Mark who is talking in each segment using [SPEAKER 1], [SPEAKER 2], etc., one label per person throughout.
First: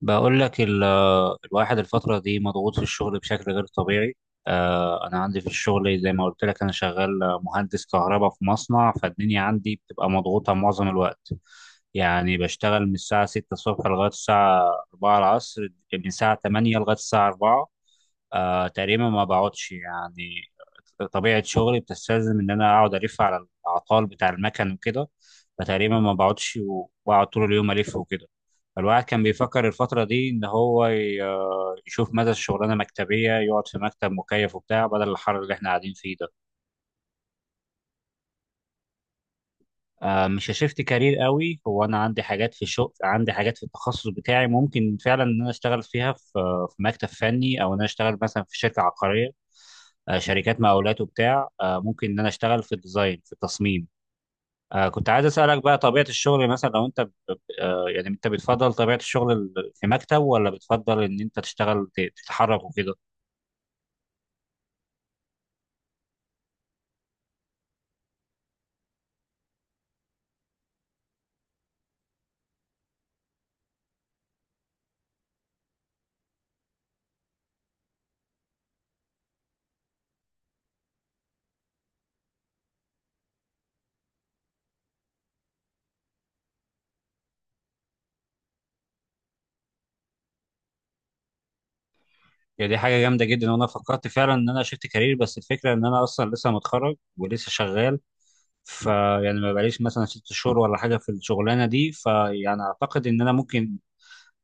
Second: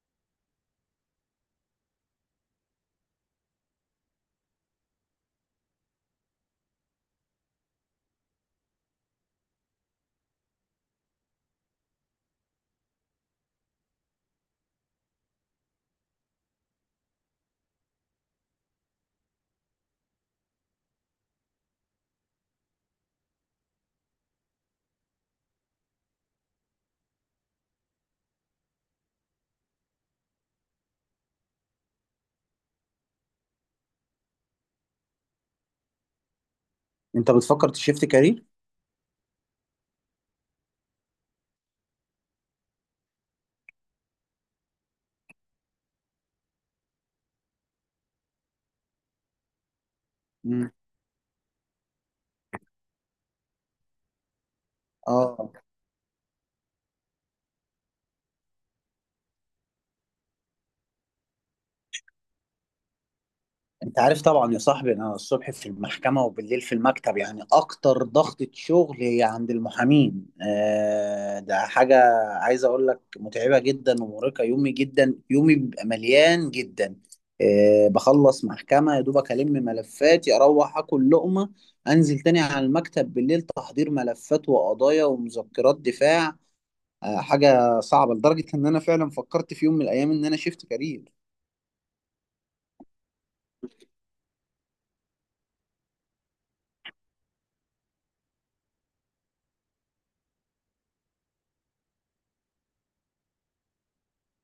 [SPEAKER 1] بقول لك الواحد الفترة دي مضغوط في الشغل بشكل غير طبيعي. أنا عندي في الشغل، زي ما قلت لك، أنا شغال مهندس كهرباء في مصنع، فالدنيا عندي بتبقى مضغوطة معظم الوقت. يعني بشتغل من الساعة 6 الصبح لغاية الساعة 4 العصر، من الساعة 8 لغاية الساعة 4. تقريبا ما بقعدش يعني. طبيعة شغلي بتستلزم إن أنا أقعد ألف على الأعطال بتاع المكن وكده، فتقريبا ما بقعدش وبقعد طول اليوم ألف وكده. الواحد كان بيفكر الفترة دي إن هو يشوف مدى الشغلانة مكتبية، يقعد في مكتب مكيف وبتاع بدل الحر اللي إحنا قاعدين فيه ده.
[SPEAKER 2] انت بتفكر تشيفت كارير؟
[SPEAKER 1] مش هشفت كارير قوي، هو أنا عندي حاجات في الشغل، عندي حاجات في التخصص بتاعي ممكن فعلا إن أنا أشتغل فيها في، مكتب فني، أو إن أنا أشتغل مثلا في شركة عقارية، شركات
[SPEAKER 2] مم.
[SPEAKER 1] مقاولات وبتاع، ممكن إن أنا أشتغل في الديزاين، في التصميم. كنت عايز
[SPEAKER 2] اه
[SPEAKER 1] أسألك بقى طبيعة الشغل، مثلا لو أنت يعني أنت بتفضل طبيعة الشغل في مكتب، ولا بتفضل إن أنت تشتغل تتحرك وكده؟
[SPEAKER 2] انت عارف طبعا يا صاحبي، انا الصبح في المحكمه وبالليل في المكتب، يعني اكتر ضغطه شغل هي عند المحامين. ده حاجه عايز اقول لك متعبه جدا ومرهقه، يومي جدا، يومي بيبقى مليان جدا. بخلص محكمه يا دوبك ملفاتي، اروح اكل لقمه، انزل تاني على المكتب بالليل، تحضير ملفات وقضايا ومذكرات دفاع. حاجه صعبه لدرجه ان انا فعلا فكرت في يوم من الايام ان انا شيفت كارير.
[SPEAKER 1] يعني دي حاجة جامدة جدا، وأنا فكرت فعلا إن أنا شفت كارير، بس الفكرة إن أنا أصلا لسه متخرج ولسه شغال، فيعني ما بقاليش مثلا ست شهور ولا حاجة في الشغلانة دي، فيعني أعتقد إن أنا ممكن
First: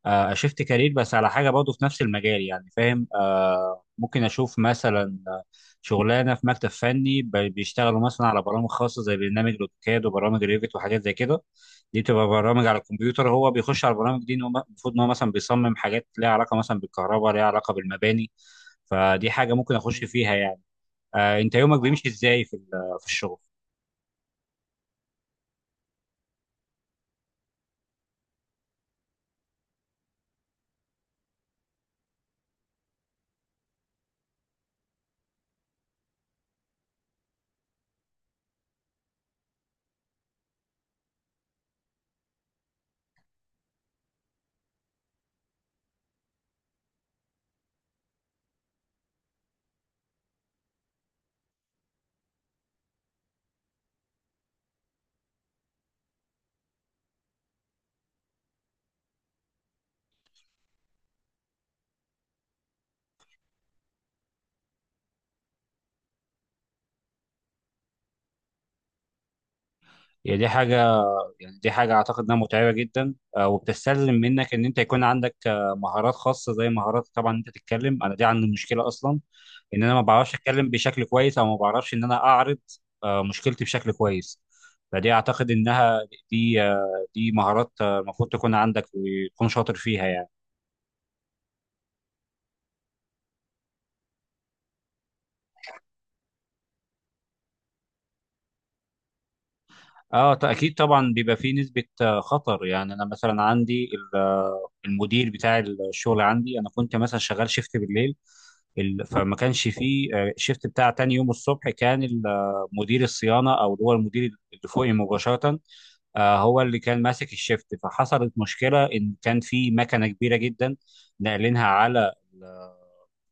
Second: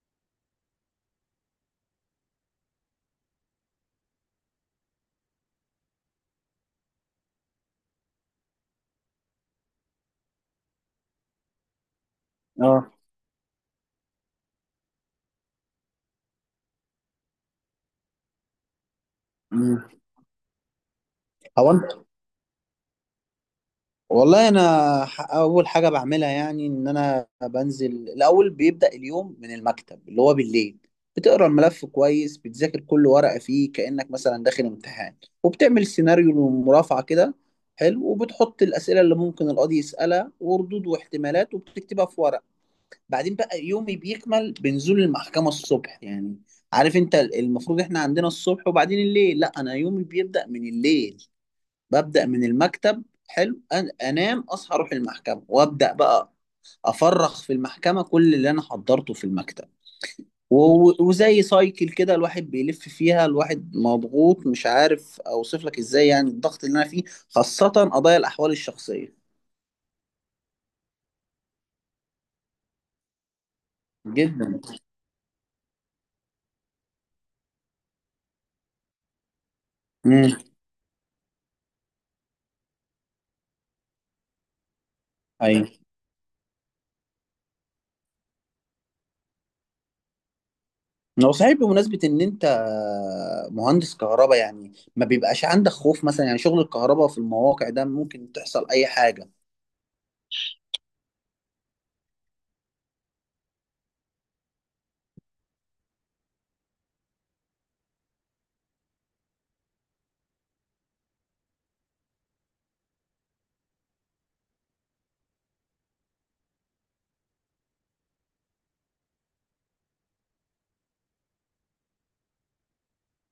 [SPEAKER 1] اشفت كارير، بس على حاجه برضه في نفس المجال، يعني فاهم، ممكن اشوف مثلا، شغلانه في مكتب فني بيشتغلوا مثلا على برامج خاصه زي برنامج الاوتوكاد وبرامج ريفت وحاجات زي كده. دي بتبقى برامج على
[SPEAKER 2] اه.
[SPEAKER 1] الكمبيوتر، هو بيخش على البرامج دي إن هو المفروض ان هو مثلا بيصمم حاجات ليها علاقه مثلا بالكهرباء، ليها علاقه بالمباني. فدي حاجه ممكن
[SPEAKER 2] مم.
[SPEAKER 1] اخش فيها يعني. انت
[SPEAKER 2] هو
[SPEAKER 1] يومك
[SPEAKER 2] انت.
[SPEAKER 1] بيمشي ازاي في في الشغل؟
[SPEAKER 2] والله انا اول حاجه بعملها، يعني ان انا بنزل الاول، بيبدا اليوم من المكتب اللي هو بالليل، بتقرا الملف كويس، بتذاكر كل ورقه فيه كانك مثلا داخل امتحان، وبتعمل سيناريو مرافعه كده حلو، وبتحط الاسئله اللي ممكن القاضي يسالها وردود واحتمالات، وبتكتبها في ورق. بعدين بقى يومي بيكمل بنزول المحكمه الصبح يعني، عارف انت المفروض احنا عندنا الصبح وبعدين الليل، لا انا يومي بيبدا من الليل، ببدأ من المكتب حلو. انام، اصحى اروح المحكمة وابدأ بقى افرغ في المحكمة كل اللي انا حضرته في المكتب. وزي سايكل كده الواحد بيلف فيها. الواحد مضغوط، مش عارف اوصف لك ازاي يعني الضغط اللي انا فيه، خاصة قضايا الاحوال الشخصية.
[SPEAKER 1] يعني دي حاجه يعني دي حاجة أعتقد إنها متعبة جدا، وبتستلزم منك
[SPEAKER 2] جدا.
[SPEAKER 1] إن أنت يكون عندك مهارات خاصة، زي مهارات، طبعا أنت تتكلم، أنا دي عندي مشكلة أصلا، إن أنا ما بعرفش
[SPEAKER 2] امم.
[SPEAKER 1] أتكلم بشكل كويس، أو ما بعرفش إن أنا أعرض مشكلتي بشكل كويس. فدي أعتقد
[SPEAKER 2] ايوه.
[SPEAKER 1] إنها، دي دي مهارات، المفروض تكون عندك وتكون شاطر فيها يعني.
[SPEAKER 2] هو صحيح، بمناسبة ان انت مهندس كهرباء، يعني ما بيبقاش عندك خوف مثلا؟ يعني شغل الكهرباء في المواقع ده ممكن تحصل اي حاجة.
[SPEAKER 1] اه اكيد طبعا بيبى فيه نسبة خطر يعني، انا مثلا عندي المدير بتاع الشغل عندي، انا كنت مثلا شغال شيفت بالليل، فما كانش فيه شيفت بتاع تاني يوم الصبح، كان مدير الصيانة، او اللي هو المدير اللي فوقي مباشرة، هو اللي كان ماسك الشيفت. فحصلت مشكلة ان كان في مكنة كبيرة جدا ناقلينها على،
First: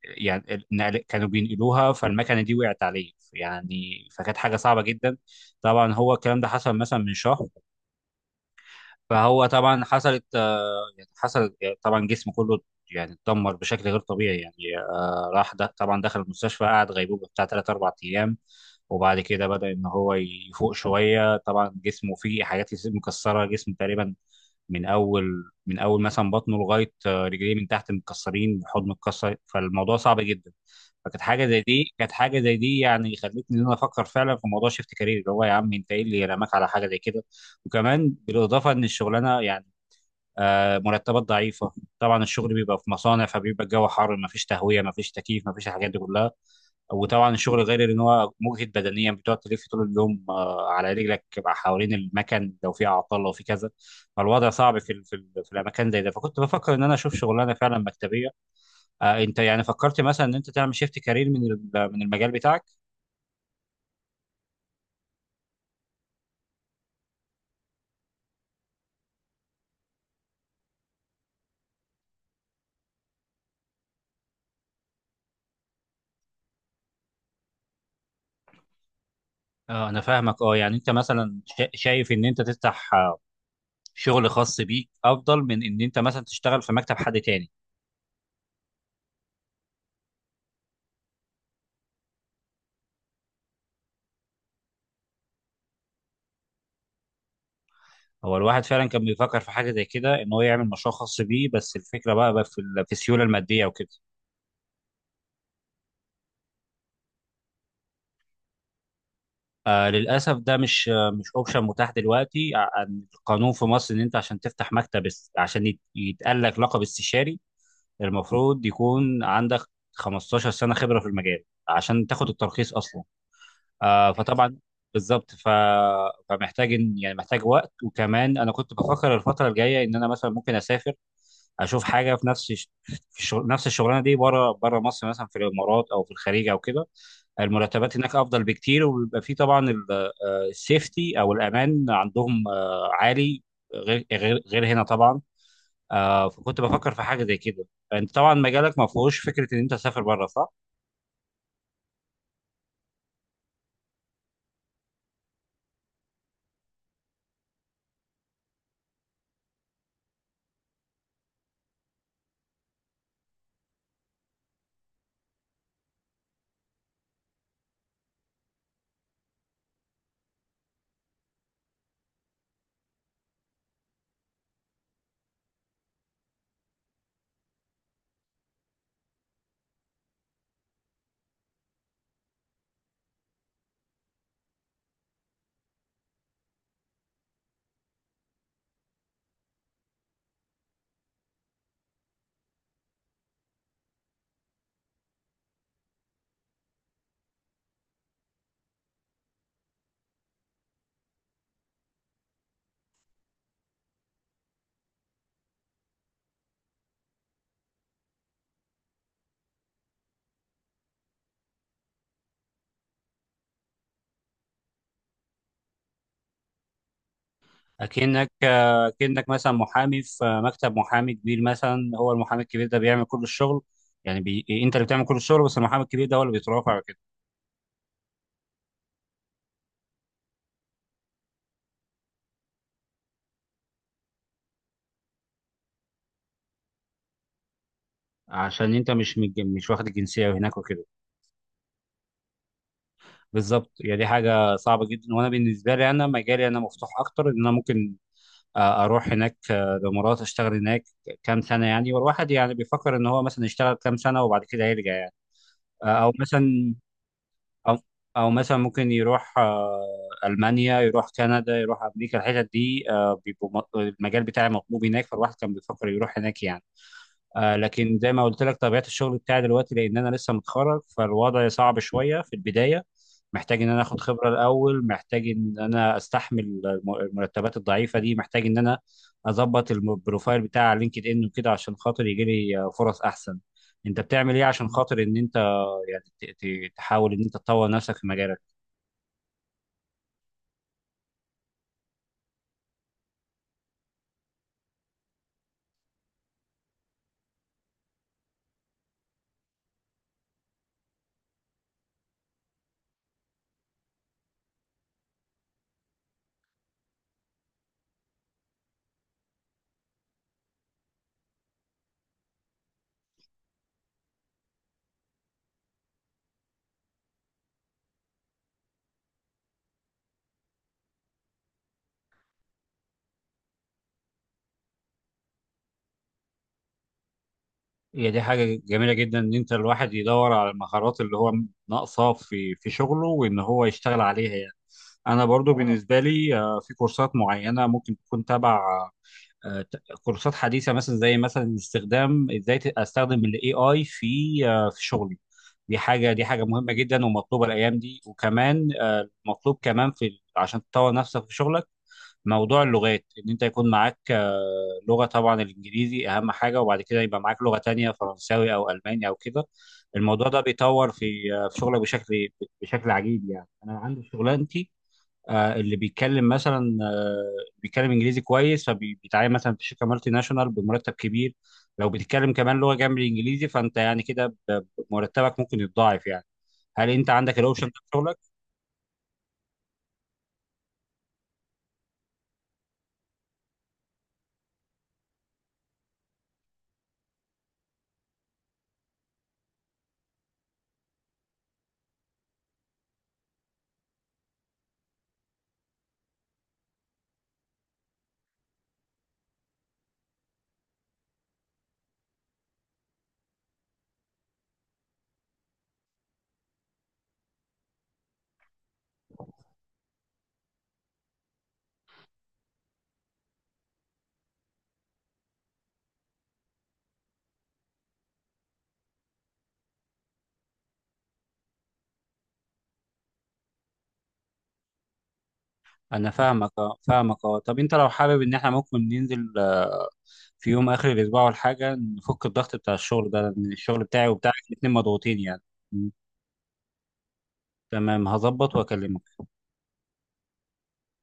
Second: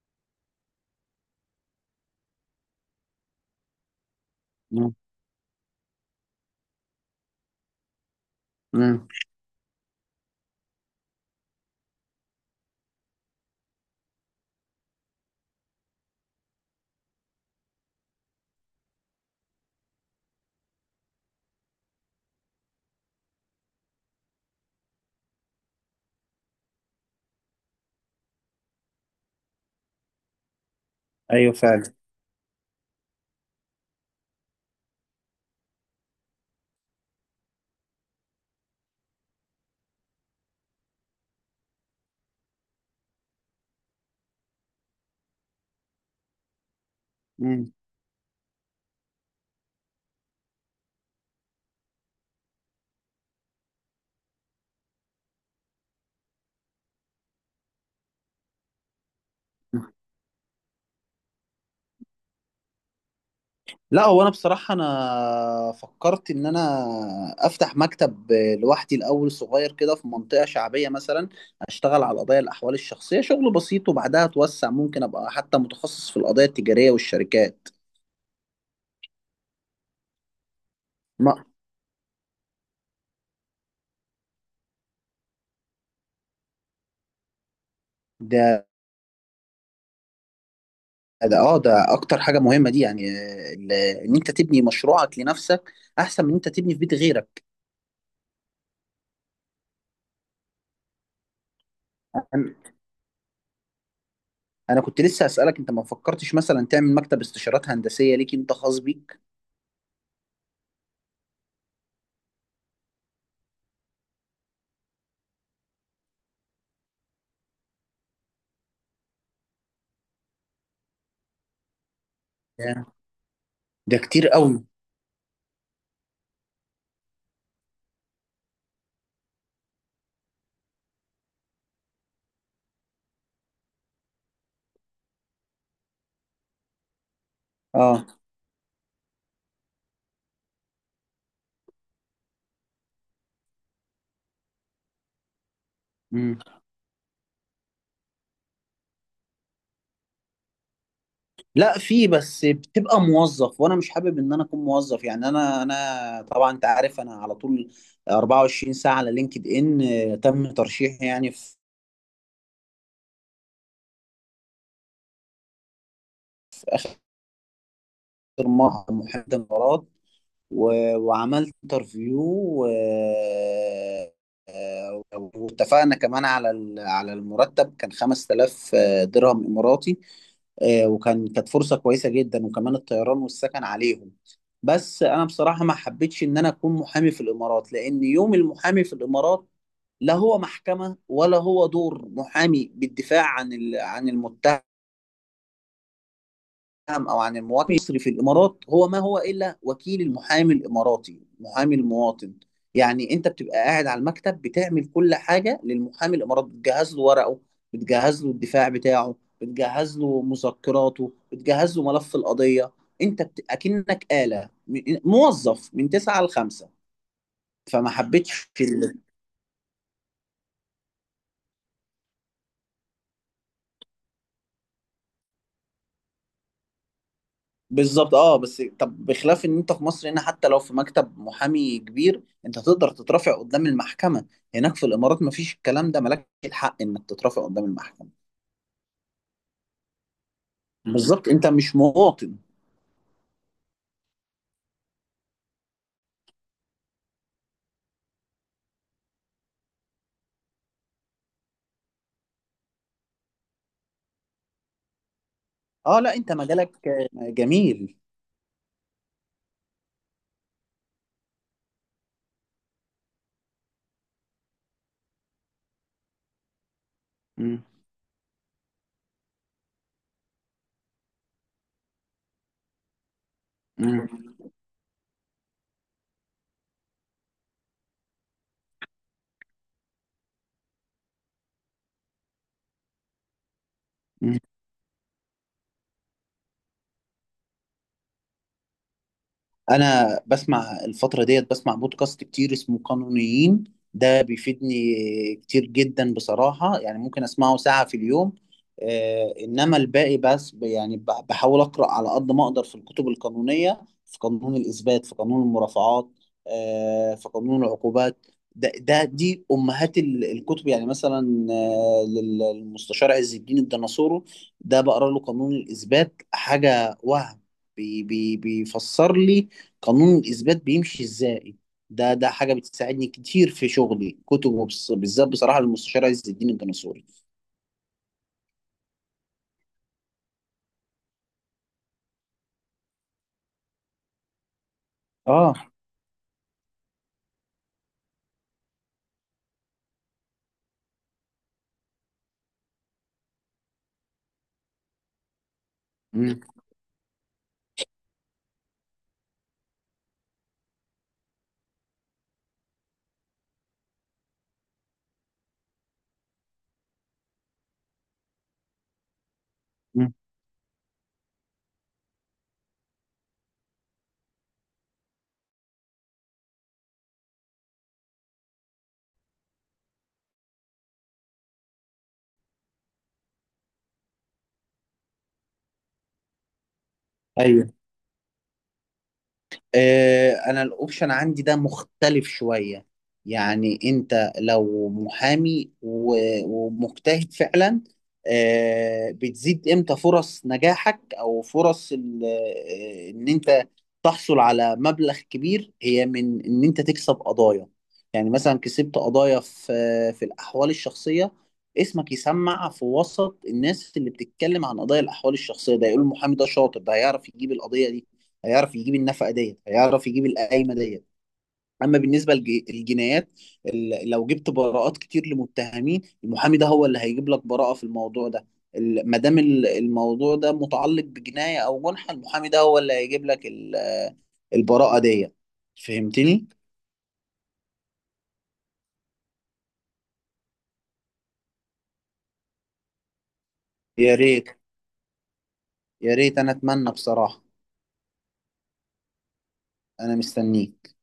[SPEAKER 1] يعني كانوا بينقلوها، فالمكنه دي وقعت عليه يعني، فكانت حاجه صعبه
[SPEAKER 2] امم.
[SPEAKER 1] جدا. طبعا هو الكلام ده حصل مثلا من شهر.
[SPEAKER 2] أمم.
[SPEAKER 1] فهو طبعا حصلت، آه، يعني حصل آه، طبعا جسمه كله يعني اتدمر بشكل غير طبيعي يعني، راح، ده طبعا دخل المستشفى، قعد غيبوبة بتاع 3 4 ايام، وبعد كده بدأ ان هو يفوق شوية. طبعا جسمه فيه حاجات مكسرة، جسمه تقريبا من اول مثلا بطنه لغاية رجليه من تحت متكسرين، حضنه متكسر، فالموضوع صعب جدا. فكانت حاجة
[SPEAKER 2] ايوه
[SPEAKER 1] زي
[SPEAKER 2] فعلا.
[SPEAKER 1] دي يعني خلتني ان انا افكر فعلا في موضوع شيفت كارير، اللي هو يا عم انت ايه اللي رماك على حاجة زي كده. وكمان بالاضافة ان الشغلانة يعني مرتبات ضعيفه. طبعا الشغل بيبقى في مصانع، فبيبقى الجو حر، ما فيش تهويه، ما فيش تكييف، ما فيش الحاجات دي كلها. وطبعا الشغل
[SPEAKER 2] امم.
[SPEAKER 1] غير ان هو مجهد بدنيا، بتقعد تلف طول اليوم على رجلك بقى حوالين المكن، لو في اعطال، لو في كذا. فالوضع صعب في في الاماكن زي ده، فكنت بفكر ان انا اشوف شغلانه فعلا مكتبيه. انت يعني فكرت مثلا ان انت تعمل شيفت كارير من من المجال بتاعك؟
[SPEAKER 2] لا، هو انا بصراحه انا فكرت ان انا افتح مكتب لوحدي الاول، صغير كده في منطقه شعبيه مثلا، اشتغل على القضايا الاحوال الشخصيه شغل بسيط، وبعدها اتوسع، ممكن ابقى حتى متخصص في القضايا التجاريه والشركات.
[SPEAKER 1] انا فاهمك، اه يعني انت مثلا
[SPEAKER 2] ما
[SPEAKER 1] شايف ان انت تفتح شغل خاص بيك افضل من ان انت مثلا تشتغل في مكتب حد تاني.
[SPEAKER 2] ده ده اكتر حاجه مهمه دي، يعني ان انت تبني مشروعك لنفسك احسن من ان انت تبني في بيت غيرك.
[SPEAKER 1] هو الواحد فعلا كان بيفكر في حاجه زي كده، ان هو يعمل مشروع خاص بيه، بس الفكره بقى
[SPEAKER 2] انا
[SPEAKER 1] في في السيوله الماديه وكده.
[SPEAKER 2] أنا كنت لسه اسالك، انت ما فكرتش مثلا تعمل مكتب استشارات هندسيه ليك انت خاص بيك؟
[SPEAKER 1] للاسف، ده مش اوبشن متاح دلوقتي، عن القانون في مصر، ان انت عشان تفتح مكتب عشان يتقال لك لقب استشاري المفروض يكون عندك 15 سنه خبره في المجال عشان تاخد الترخيص
[SPEAKER 2] ده
[SPEAKER 1] اصلا.
[SPEAKER 2] ده كتير
[SPEAKER 1] فطبعا،
[SPEAKER 2] قوي.
[SPEAKER 1] بالظبط. فمحتاج، يعني محتاج وقت. وكمان انا كنت بفكر الفتره الجايه ان انا مثلا ممكن اسافر، اشوف حاجه في نفس في الشغل، نفس الشغلانه دي، بره بره مصر، مثلا في الامارات او في الخليج او كده. المرتبات
[SPEAKER 2] اه
[SPEAKER 1] هناك افضل بكتير، وبيبقى في طبعا السيفتي او الامان عندهم عالي، غير هنا طبعا. فكنت بفكر في حاجه زي كده. انت طبعا مجالك ما فيهوش فكره ان انت تسافر بره، صح؟
[SPEAKER 2] لا، في، بس بتبقى موظف وانا مش حابب ان انا اكون موظف، يعني انا طبعا انت عارف انا على طول 24 ساعه على لينكد ان، تم ترشيحي يعني في محامي الامارات، وعملت انترفيو آه، واتفقنا كمان على على المرتب، كان 5000 درهم إماراتي. وكان، كانت فرصة كويسة جدا، وكمان الطيران والسكن عليهم. بس أنا بصراحة ما حبيتش إن أنا أكون محامي في الإمارات، لأن يوم المحامي في الإمارات لا هو محكمة ولا هو دور محامي بالدفاع عن عن المتهم السهم، او عن المواطن المصري في الامارات، هو ما هو الا وكيل المحامي الاماراتي، محامي المواطن. يعني انت بتبقى قاعد على المكتب بتعمل كل حاجه للمحامي الاماراتي، بتجهز له ورقه، بتجهز له الدفاع بتاعه، بتجهز له مذكراته، بتجهز له ملف القضيه. اكنك آلة، موظف من 9 ل 5. فما حبيتش.
[SPEAKER 1] اكنك مثلا محامي في مكتب محامي كبير، مثلا هو المحامي الكبير ده بيعمل كل الشغل، يعني انت اللي بتعمل كل الشغل، بس المحامي الكبير ده هو اللي بيترافع كده،
[SPEAKER 2] بالظبط اه. بس طب بخلاف ان انت في مصر هنا، حتى لو في مكتب محامي كبير انت تقدر تترافع قدام المحكمة. هناك في الامارات مفيش الكلام ده، مالك الحق انك تترافع قدام المحكمة.
[SPEAKER 1] عشان انت مش واخد الجنسيه هناك وكده.
[SPEAKER 2] مم. بالظبط، انت مش مواطن.
[SPEAKER 1] بالظبط، يعني دي حاجه صعبه جدا، وانا بالنسبه لي، انا مجالي انا مفتوح اكتر ان انا ممكن اروح هناك، الامارات، اشتغل هناك كام سنه يعني، والواحد يعني بيفكر ان هو مثلا يشتغل كام سنه وبعد كده يرجع يعني.
[SPEAKER 2] اه
[SPEAKER 1] او
[SPEAKER 2] لا، انت
[SPEAKER 1] مثلا،
[SPEAKER 2] مجالك
[SPEAKER 1] او
[SPEAKER 2] جميل.
[SPEAKER 1] او مثلا ممكن يروح المانيا، يروح كندا، يروح امريكا، الحتت دي بيبقوا المجال بتاعي مطلوب هناك، فالواحد كان بيفكر يروح هناك يعني.
[SPEAKER 2] مم.
[SPEAKER 1] لكن زي ما قلت لك، طبيعة الشغل بتاعي دلوقتي، لأن أنا لسه متخرج، فالوضع صعب شوية في البداية. محتاج إن أنا آخد خبرة
[SPEAKER 2] مم.
[SPEAKER 1] الأول، محتاج إن أنا أستحمل المرتبات الضعيفة دي، محتاج إن أنا أظبط البروفايل بتاع على لينكد إن وكده، عشان خاطر يجي لي فرص أحسن. أنت بتعمل
[SPEAKER 2] مم.
[SPEAKER 1] إيه عشان خاطر إن أنت يعني ت- تحاول إن أنت تطور نفسك في مجالك؟
[SPEAKER 2] انا بسمع الفتره ديت بسمع بودكاست كتير اسمه قانونيين، ده بيفيدني كتير جدا بصراحه، يعني ممكن اسمعه ساعه في اليوم. انما الباقي بس بحاول اقرا على قد ما اقدر في الكتب القانونيه، في قانون الاثبات، في قانون المرافعات، في قانون العقوبات. ده دي امهات الكتب، يعني مثلا للمستشار عز الدين الديناصورو، ده بقرا له قانون الاثبات حاجه وهم. بي بي بيفسر لي قانون الإثبات بيمشي إزاي. ده حاجة بتساعدني كتير في شغلي كتب، بالذات بصراحة للمستشار عز الدين الجناصوري.
[SPEAKER 1] هي دي حاجة جميلة جدا، إن أنت الواحد يدور على المهارات اللي هو ناقصاه في شغله، وإن هو يشتغل عليها يعني. أنا برضو
[SPEAKER 2] اه.
[SPEAKER 1] بالنسبة لي، في كورسات معينة ممكن تكون تبع، كورسات حديثة، مثلا زي مثلا استخدام، إزاي أستخدم ال AI في في شغلي. دي
[SPEAKER 2] مم.
[SPEAKER 1] حاجة مهمة جدا ومطلوبة الأيام دي، وكمان مطلوب كمان في عشان تطور نفسك في شغلك. موضوع اللغات، ان انت يكون معاك لغه، طبعا الانجليزي اهم حاجه، وبعد كده يبقى معاك لغه تانية، فرنساوي او الماني او كده.
[SPEAKER 2] مم.
[SPEAKER 1] الموضوع ده بيطور في في شغلك بشكل، بشكل عجيب يعني. انا عندي في شغلانتي اللي بيتكلم مثلا بيتكلم انجليزي كويس، فبيتعين مثلا في شركه مالتي ناشونال بمرتب كبير. لو بتتكلم كمان لغه جنب الانجليزي، فانت يعني كده مرتبك ممكن يتضاعف يعني. هل انت عندك الاوبشن
[SPEAKER 2] ايوه.
[SPEAKER 1] ده في شغلك؟
[SPEAKER 2] انا الاوبشن عندي ده مختلف شوية، يعني انت لو محامي ومجتهد فعلا، بتزيد امتى فرص نجاحك، او فرص ان انت تحصل على مبلغ كبير، هي من ان انت تكسب قضايا. يعني مثلا كسبت قضايا في الاحوال الشخصية، اسمك يسمع في وسط الناس اللي بتتكلم عن قضايا الاحوال الشخصية، ده يقول المحامي ده شاطر، ده هيعرف يجيب القضية دي، هيعرف يجيب النفقه ديت، هيعرف يجيب القايمه ديت. اما بالنسبه للجنايات، لو جبت براءات كتير لمتهمين، المحامي ده هو اللي هيجيب لك براءه في الموضوع ده. ما دام الموضوع ده متعلق بجنايه او جنحه، المحامي ده هو اللي هيجيب لك البراءه ديت.
[SPEAKER 1] انا
[SPEAKER 2] فهمتني؟
[SPEAKER 1] فاهمك، اه، طب انت لو حابب، ان احنا ممكن ننزل في يوم اخر الاسبوع ولا حاجه، نفك الضغط بتاع الشغل ده، لان الشغل بتاعي
[SPEAKER 2] يا
[SPEAKER 1] وبتاعك
[SPEAKER 2] ريت
[SPEAKER 1] الاتنين مضغوطين يعني. م.
[SPEAKER 2] يا ريت انا اتمنى بصراحه.
[SPEAKER 1] تمام، هظبط واكلمك.
[SPEAKER 2] انا مستنيك.